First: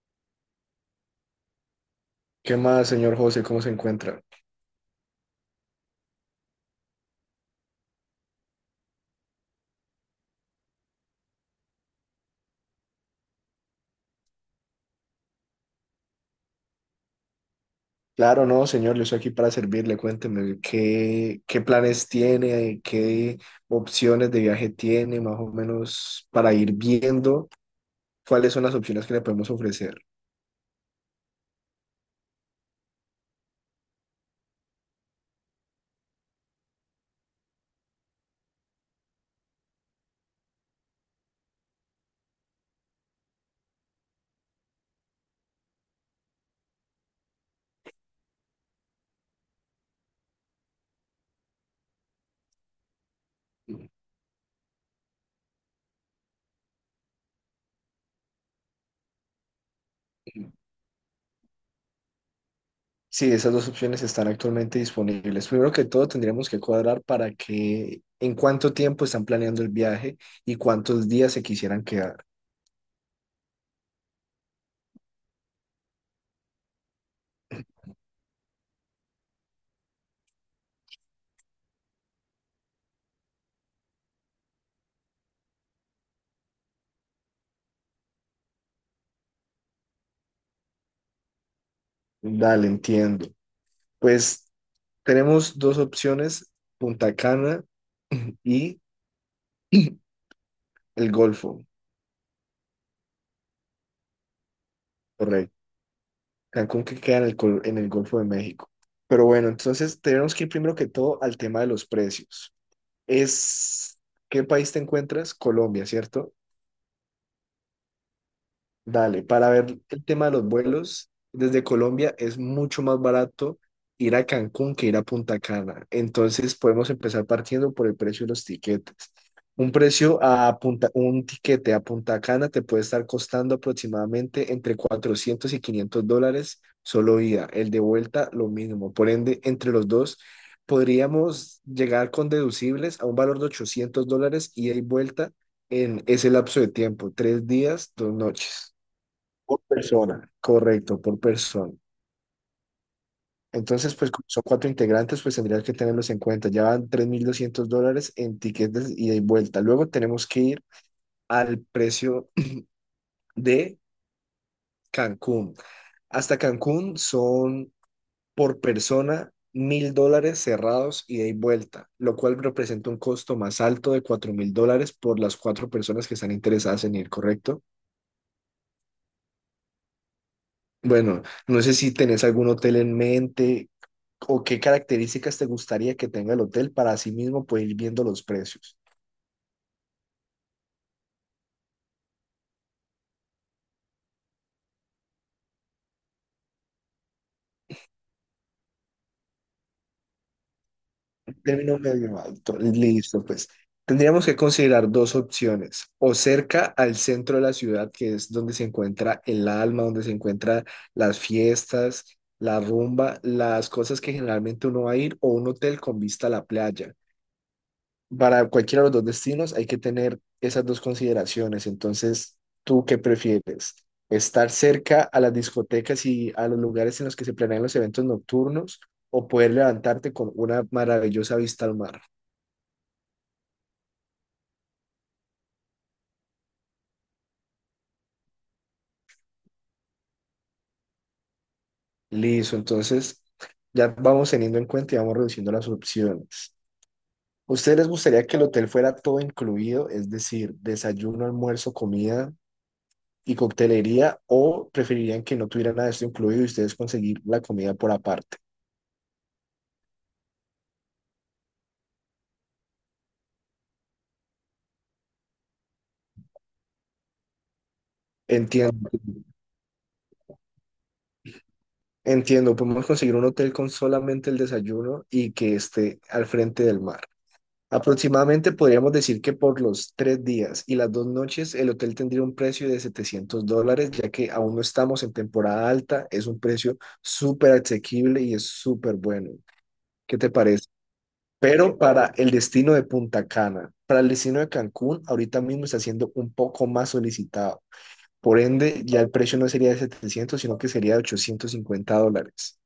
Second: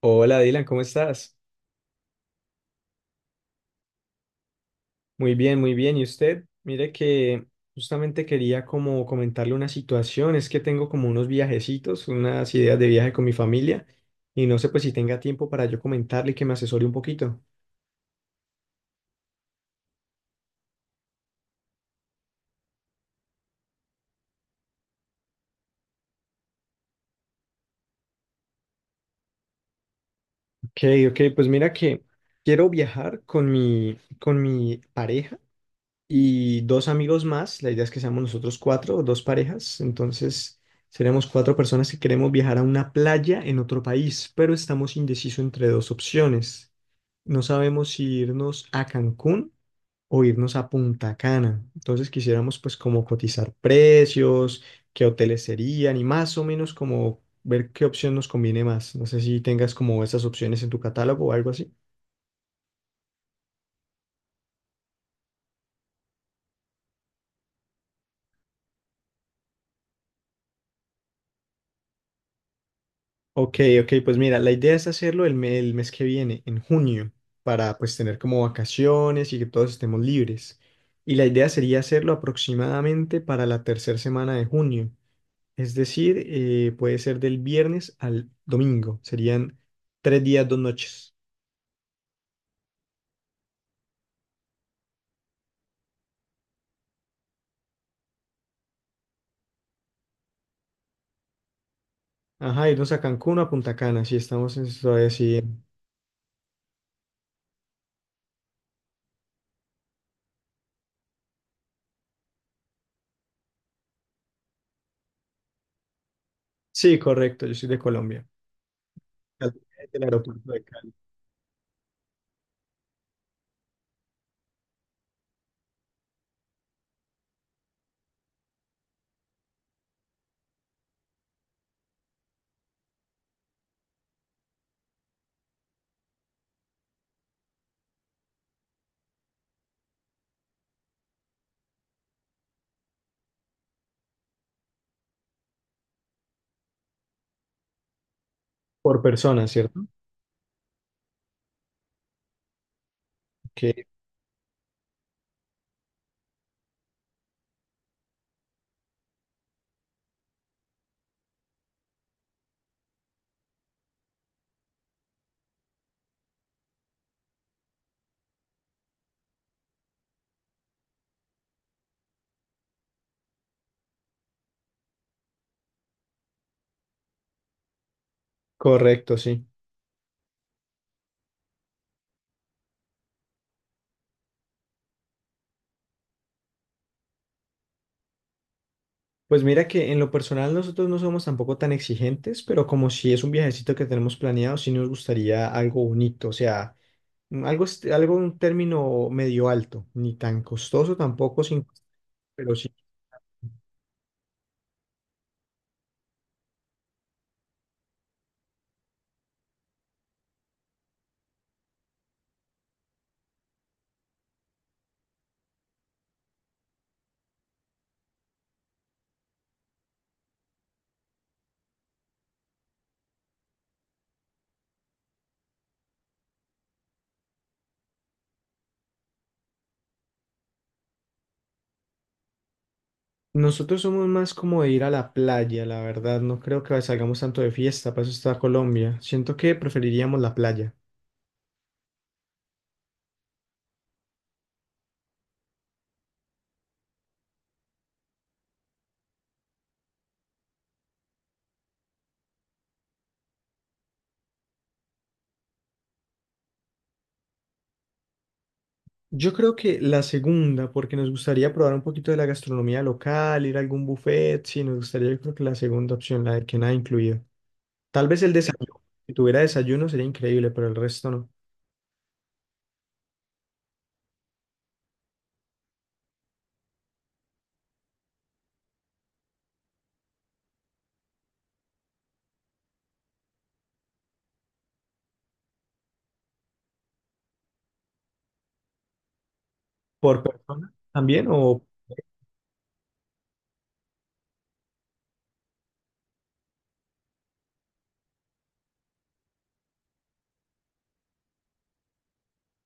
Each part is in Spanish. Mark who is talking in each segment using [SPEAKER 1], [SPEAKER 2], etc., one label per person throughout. [SPEAKER 1] Hola Dylan, ¿cómo estás?
[SPEAKER 2] ¿Qué más, señor José? ¿Cómo se encuentra?
[SPEAKER 1] Muy bien, muy bien. ¿Y usted? Mire que justamente quería como comentarle una situación. Es que tengo como unos viajecitos, unas ideas de viaje con mi familia y no sé pues si tenga tiempo para yo comentarle y que me asesore un poquito.
[SPEAKER 2] Claro, no, señor, yo estoy aquí para servirle. Cuénteme qué planes tiene, qué opciones de viaje tiene, más o menos para ir viendo cuáles son las opciones que le podemos ofrecer.
[SPEAKER 1] Ok, ok, pues mira que quiero viajar con mi pareja y dos amigos más. La idea es que seamos nosotros cuatro, o dos parejas. Entonces, seremos cuatro personas que queremos viajar a una playa en otro país, pero estamos indecisos entre dos opciones. No sabemos si irnos a Cancún o irnos a Punta Cana. Entonces, quisiéramos pues como cotizar precios, qué hoteles serían y más o menos como ver qué opción nos conviene más. No sé si tengas como esas opciones en tu catálogo o algo así.
[SPEAKER 2] Sí, esas dos opciones están actualmente disponibles. Primero que todo, tendríamos que cuadrar para que en cuánto tiempo están planeando el viaje y cuántos días se quisieran quedar.
[SPEAKER 1] Ok, ok, pues mira, la idea es hacerlo el mes que viene, en junio, para pues tener como vacaciones y que todos estemos libres. Y la idea sería hacerlo aproximadamente para la tercera semana de junio, es decir, puede ser del viernes al domingo, serían 3 días, 2 noches.
[SPEAKER 2] Dale, entiendo. Pues tenemos dos opciones, Punta Cana y el Golfo.
[SPEAKER 1] Ajá, irnos a Cancún o a Punta Cana, si estamos en, todavía así.
[SPEAKER 2] Correcto. Cancún que queda en el Golfo de México. Pero bueno, entonces tenemos que ir primero que todo al tema de los precios. Es, ¿Qué país te encuentras? Colombia, ¿cierto?
[SPEAKER 1] Sí, correcto, yo soy de Colombia,
[SPEAKER 2] Dale, para ver
[SPEAKER 1] del
[SPEAKER 2] el tema de los
[SPEAKER 1] aeropuerto de Cali,
[SPEAKER 2] vuelos, desde Colombia es mucho más barato ir a Cancún que ir a Punta Cana. Entonces podemos empezar partiendo por el precio de los tiquetes. Un tiquete a Punta Cana te puede estar costando aproximadamente entre $400 y $500 solo ida. El de vuelta lo mismo. Por ende, entre los dos podríamos llegar con deducibles a un valor de $800 ida y vuelta en ese lapso de tiempo, 3 días, 2 noches.
[SPEAKER 1] por persona,
[SPEAKER 2] Por
[SPEAKER 1] ¿cierto?
[SPEAKER 2] persona, correcto, por persona.
[SPEAKER 1] Ok,
[SPEAKER 2] Entonces, pues como son cuatro integrantes, pues tendrías que tenerlos en cuenta. Ya van $3,200 en tiquetes ida y vuelta. Luego tenemos que ir al precio de Cancún. Hasta Cancún son por persona $1,000 cerrados ida y vuelta, lo cual representa un costo más alto de $4,000 por las cuatro personas que están interesadas en ir, ¿correcto?
[SPEAKER 1] correcto, sí.
[SPEAKER 2] Bueno, no sé si tenés algún hotel en mente o qué características te gustaría que tenga el hotel para así mismo pues ir viendo los precios.
[SPEAKER 1] Pues mira que en lo personal nosotros no somos tampoco tan exigentes, pero como si es un viajecito que tenemos planeado, sí nos gustaría algo bonito, o sea, algo un término medio alto, ni tan costoso tampoco, sin,
[SPEAKER 2] Término medio
[SPEAKER 1] pero
[SPEAKER 2] alto,
[SPEAKER 1] sí.
[SPEAKER 2] listo, pues tendríamos que considerar dos opciones, o cerca al centro de la ciudad, que es donde se encuentra el alma, donde se encuentran las fiestas, la rumba, las cosas que generalmente uno va a ir, o un hotel con vista a la playa. Para cualquiera de los dos destinos hay que tener esas dos consideraciones. Entonces, ¿tú qué prefieres? ¿Estar cerca a las discotecas y a los lugares en los que se planean los eventos nocturnos o poder levantarte con una maravillosa vista al mar?
[SPEAKER 1] Nosotros somos más como de ir a la playa, la verdad, no creo que salgamos tanto de fiesta, para eso está Colombia. Siento que preferiríamos la playa.
[SPEAKER 2] Listo, entonces ya vamos teniendo en cuenta y vamos reduciendo las opciones. ¿A ¿Ustedes les gustaría que el hotel fuera todo incluido, es decir, desayuno, almuerzo, comida y coctelería, o preferirían que no tuviera nada de esto incluido y ustedes conseguir la comida por aparte?
[SPEAKER 1] Yo creo que la segunda, porque nos gustaría probar un poquito de la gastronomía local, ir a algún buffet, sí, nos gustaría, yo creo que la segunda opción, la de que nada incluido. Tal vez el desayuno,
[SPEAKER 2] Entiendo
[SPEAKER 1] si tuviera desayuno sería increíble, pero el resto no.
[SPEAKER 2] Entiendo, podemos conseguir un hotel con solamente el desayuno y que esté al frente del mar. Aproximadamente podríamos decir que por los 3 días y las 2 noches el hotel tendría un precio de $700, ya que aún no estamos en temporada alta, es un precio súper asequible y es súper bueno. ¿Qué
[SPEAKER 1] ¿Por
[SPEAKER 2] te parece?
[SPEAKER 1] persona también o...?
[SPEAKER 2] Pero para el destino de Punta Cana, para el destino de Cancún, ahorita mismo está siendo un poco más solicitado. Por ende, ya el precio no sería de 700, sino que sería de $850.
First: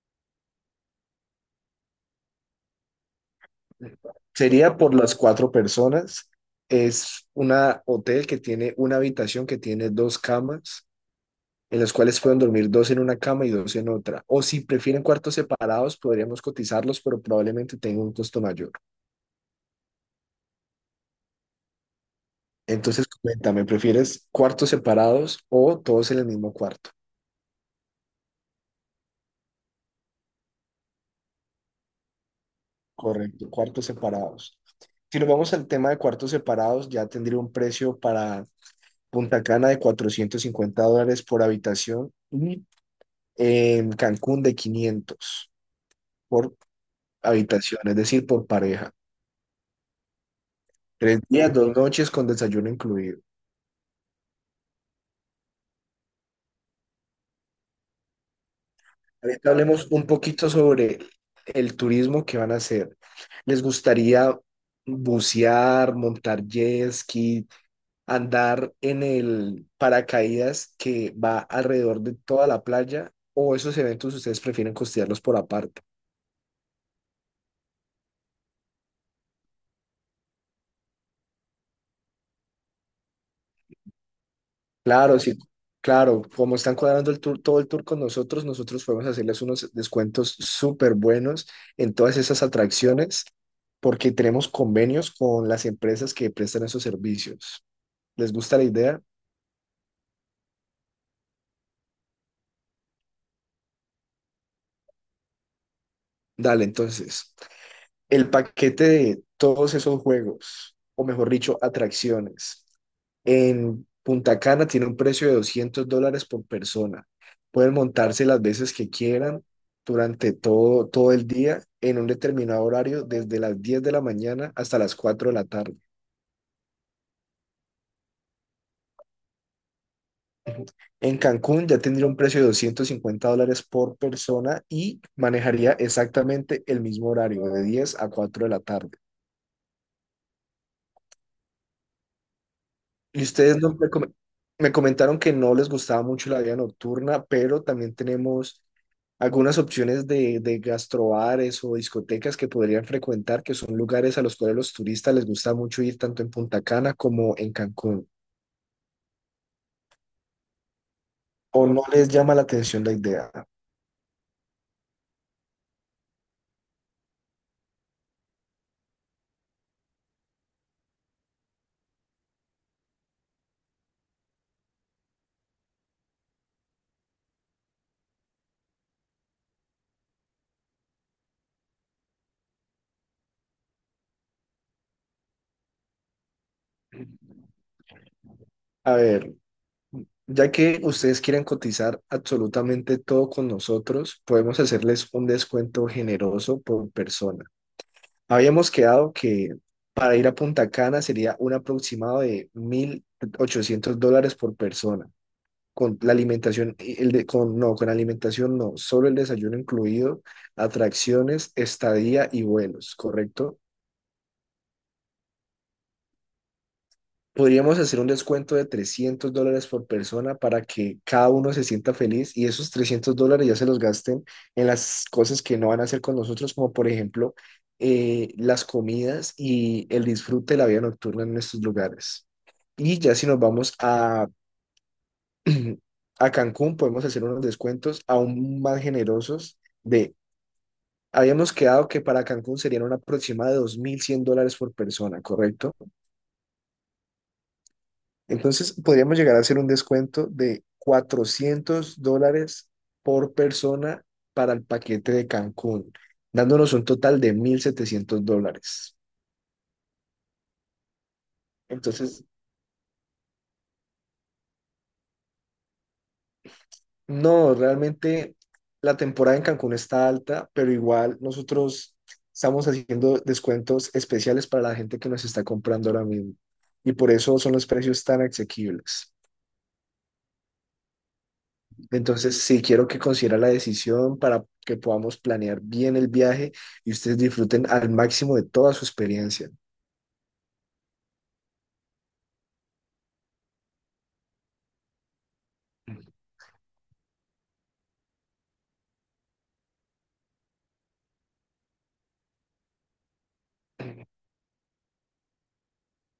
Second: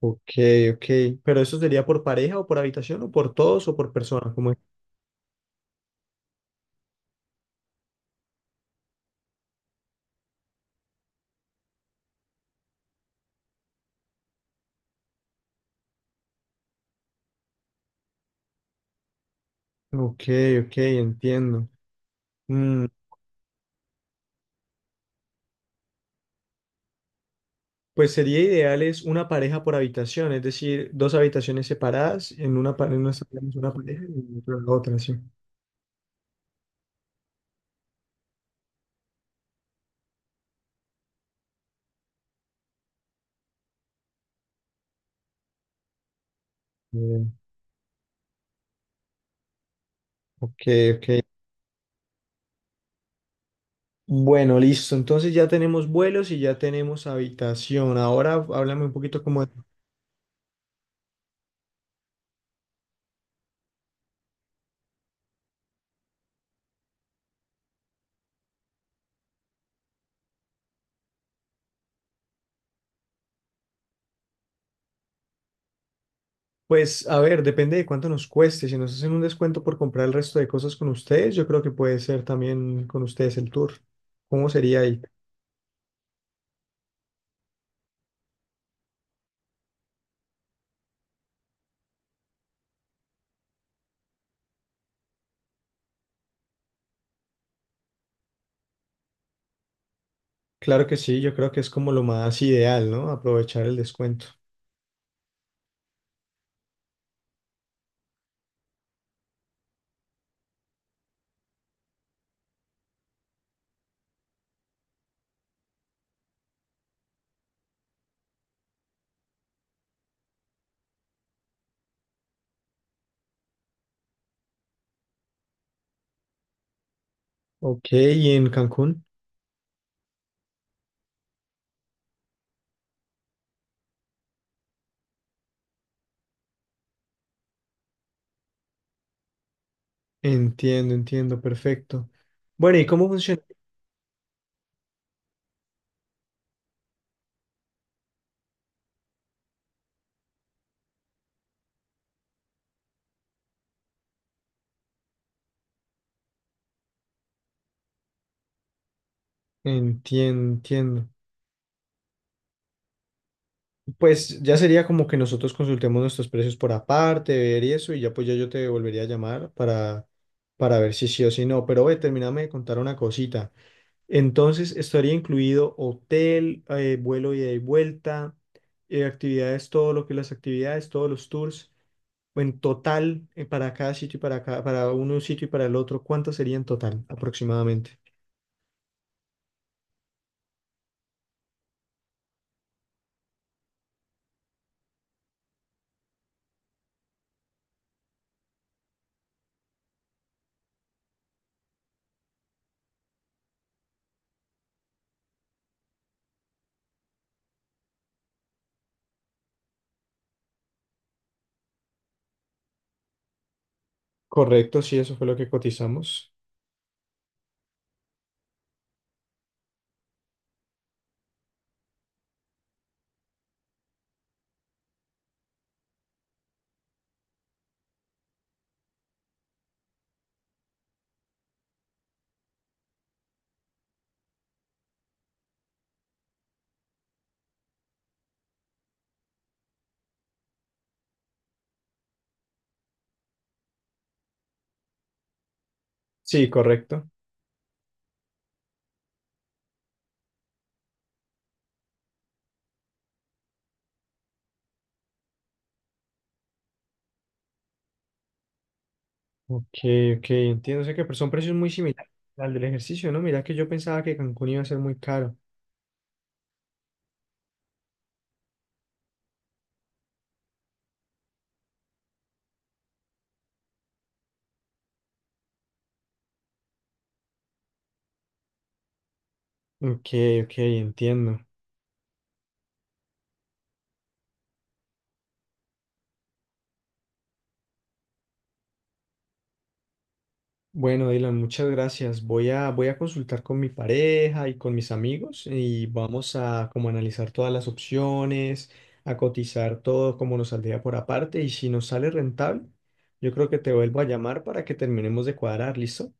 [SPEAKER 1] Ok, ok. ¿Pero eso sería por pareja o por habitación o por todos o por persona? ¿Cómo es?
[SPEAKER 2] Sería por las cuatro personas. Es un hotel que tiene una habitación que tiene dos camas, en las cuales pueden dormir dos en una cama y dos en otra. O si prefieren cuartos separados, podríamos cotizarlos, pero probablemente tenga un costo mayor.
[SPEAKER 1] Ok, ok, entiendo. Mm,
[SPEAKER 2] Entonces, coméntame, ¿prefieres cuartos separados o todos en el mismo cuarto?
[SPEAKER 1] pues sería ideal es una pareja por habitación, es decir, dos habitaciones separadas, en una
[SPEAKER 2] Correcto,
[SPEAKER 1] estaríamos una
[SPEAKER 2] cuartos
[SPEAKER 1] pareja y en otra
[SPEAKER 2] separados.
[SPEAKER 1] la otra, sí.
[SPEAKER 2] Si nos vamos al tema de cuartos separados, ya tendría un precio para Punta Cana de $450 por habitación y en Cancún de 500 por
[SPEAKER 1] Bien,
[SPEAKER 2] habitación, es decir, por pareja.
[SPEAKER 1] ok,
[SPEAKER 2] Tres
[SPEAKER 1] ok.
[SPEAKER 2] días, dos noches con desayuno incluido.
[SPEAKER 1] Bueno, listo. Entonces ya tenemos vuelos y ya tenemos habitación. Ahora háblame un poquito como...
[SPEAKER 2] Ahorita
[SPEAKER 1] de.
[SPEAKER 2] hablemos un poquito sobre el turismo que van a hacer. ¿Les gustaría bucear, montar jet ski, andar en el paracaídas que va alrededor de toda la playa? ¿O esos eventos ustedes prefieren costearlos por aparte?
[SPEAKER 1] Pues a ver, depende de cuánto nos cueste. Si nos hacen un descuento por comprar el resto de cosas con ustedes, yo creo que puede ser también con ustedes el tour. ¿Cómo sería ahí?
[SPEAKER 2] Claro, sí, claro, como están cuadrando el tour, todo el tour con nosotros, nosotros podemos hacerles unos descuentos súper buenos en todas esas atracciones porque tenemos convenios con las empresas que prestan esos servicios. ¿Les gusta la idea?
[SPEAKER 1] Claro que sí, yo creo que es como lo más ideal, ¿no? Aprovechar el descuento.
[SPEAKER 2] Dale, entonces. El paquete de todos esos juegos, o mejor dicho, atracciones, en Punta Cana tiene un precio de $200 por persona. Pueden montarse las veces que quieran durante todo, todo el día en un determinado horario, desde las 10 de la mañana hasta las 4 de la tarde.
[SPEAKER 1] Ok, ¿y en Cancún?
[SPEAKER 2] En Cancún ya tendría un precio de $250 por persona y manejaría exactamente el mismo horario, de 10 a 4 de la tarde.
[SPEAKER 1] Entiendo, entiendo, perfecto. Bueno, ¿y cómo
[SPEAKER 2] Y
[SPEAKER 1] funciona?
[SPEAKER 2] ustedes no me, come- me comentaron que no les gustaba mucho la vida nocturna, pero también tenemos algunas opciones de gastrobares o discotecas que podrían frecuentar, que son lugares a los cuales los turistas les gusta mucho ir tanto en Punta Cana como en Cancún.
[SPEAKER 1] Entiendo, entiendo.
[SPEAKER 2] ¿O no les llama la atención la idea?
[SPEAKER 1] Pues ya sería como que nosotros consultemos nuestros precios por aparte, ver y eso, y ya pues ya yo te volvería a llamar para ver si sí o si no. Pero oye, termíname de contar una cosita. Entonces, estaría incluido hotel, vuelo ida y vuelta, actividades, todo lo que las actividades, todos los tours, o en total, para cada sitio y para un sitio y para el otro, ¿cuánto sería en total aproximadamente?
[SPEAKER 2] A ver, ya que ustedes quieren cotizar absolutamente todo con nosotros, podemos hacerles un descuento generoso por persona. Habíamos quedado que para ir a Punta Cana sería un aproximado de $1,800 por persona, con la alimentación, y el de, con, no, con alimentación no, solo el desayuno incluido, atracciones, estadía y vuelos, ¿correcto?
[SPEAKER 1] Correcto, sí, eso fue lo que cotizamos.
[SPEAKER 2] Podríamos hacer un descuento de $300 por persona para que cada uno se sienta feliz y esos $300 ya se los gasten en las cosas que no van a hacer con nosotros, como por ejemplo las comidas y el disfrute de la vida nocturna en estos lugares. Y ya si nos vamos a, a Cancún, podemos hacer unos descuentos aún más generosos habíamos quedado que para Cancún serían un aproximado de $2,100 por persona, ¿correcto?
[SPEAKER 1] Sí, correcto.
[SPEAKER 2] Entonces, podríamos llegar a hacer un descuento de $400 por persona para el paquete de Cancún, dándonos un total de $1,700.
[SPEAKER 1] Ok, ok, entiendo. O sea que son precios muy similares
[SPEAKER 2] Entonces,
[SPEAKER 1] al del ejercicio, ¿no? Mira que yo pensaba que Cancún iba a ser muy caro.
[SPEAKER 2] no, realmente la temporada en Cancún está alta, pero igual nosotros estamos haciendo descuentos especiales para la gente que nos está comprando ahora mismo. Y por eso son los precios tan asequibles.
[SPEAKER 1] Ok, ok, entiendo.
[SPEAKER 2] Entonces, sí quiero que considera la decisión para que podamos planear bien el viaje y ustedes disfruten al máximo de toda su experiencia.
[SPEAKER 1] Bueno, Dylan, muchas gracias. Voy a consultar con mi pareja y con mis amigos y vamos a como analizar todas las opciones, a cotizar todo como nos saldría por aparte y si nos sale rentable, yo creo que te vuelvo a llamar para que terminemos de cuadrar, ¿listo?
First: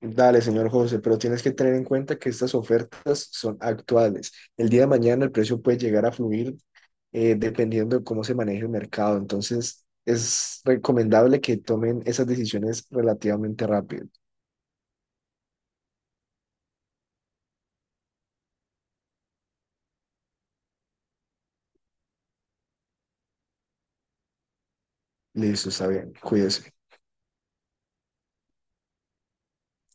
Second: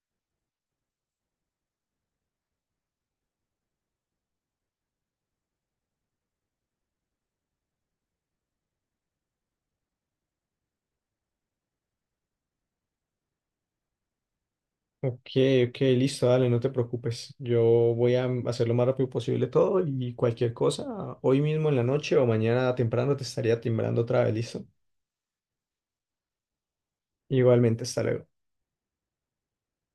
[SPEAKER 2] Dale, señor José, pero tienes que tener en cuenta que estas ofertas son actuales. El día de mañana el precio puede llegar a fluir dependiendo de cómo se maneje el mercado. Entonces, es recomendable que tomen esas decisiones relativamente rápido.
[SPEAKER 1] Ok, ok, listo, dale, no te preocupes. Yo voy a hacer lo más rápido posible todo y cualquier cosa, hoy mismo en la noche o mañana temprano te estaría timbrando otra vez, ¿listo?
[SPEAKER 2] Listo, está bien. Cuídese.
[SPEAKER 1] Igualmente, hasta luego.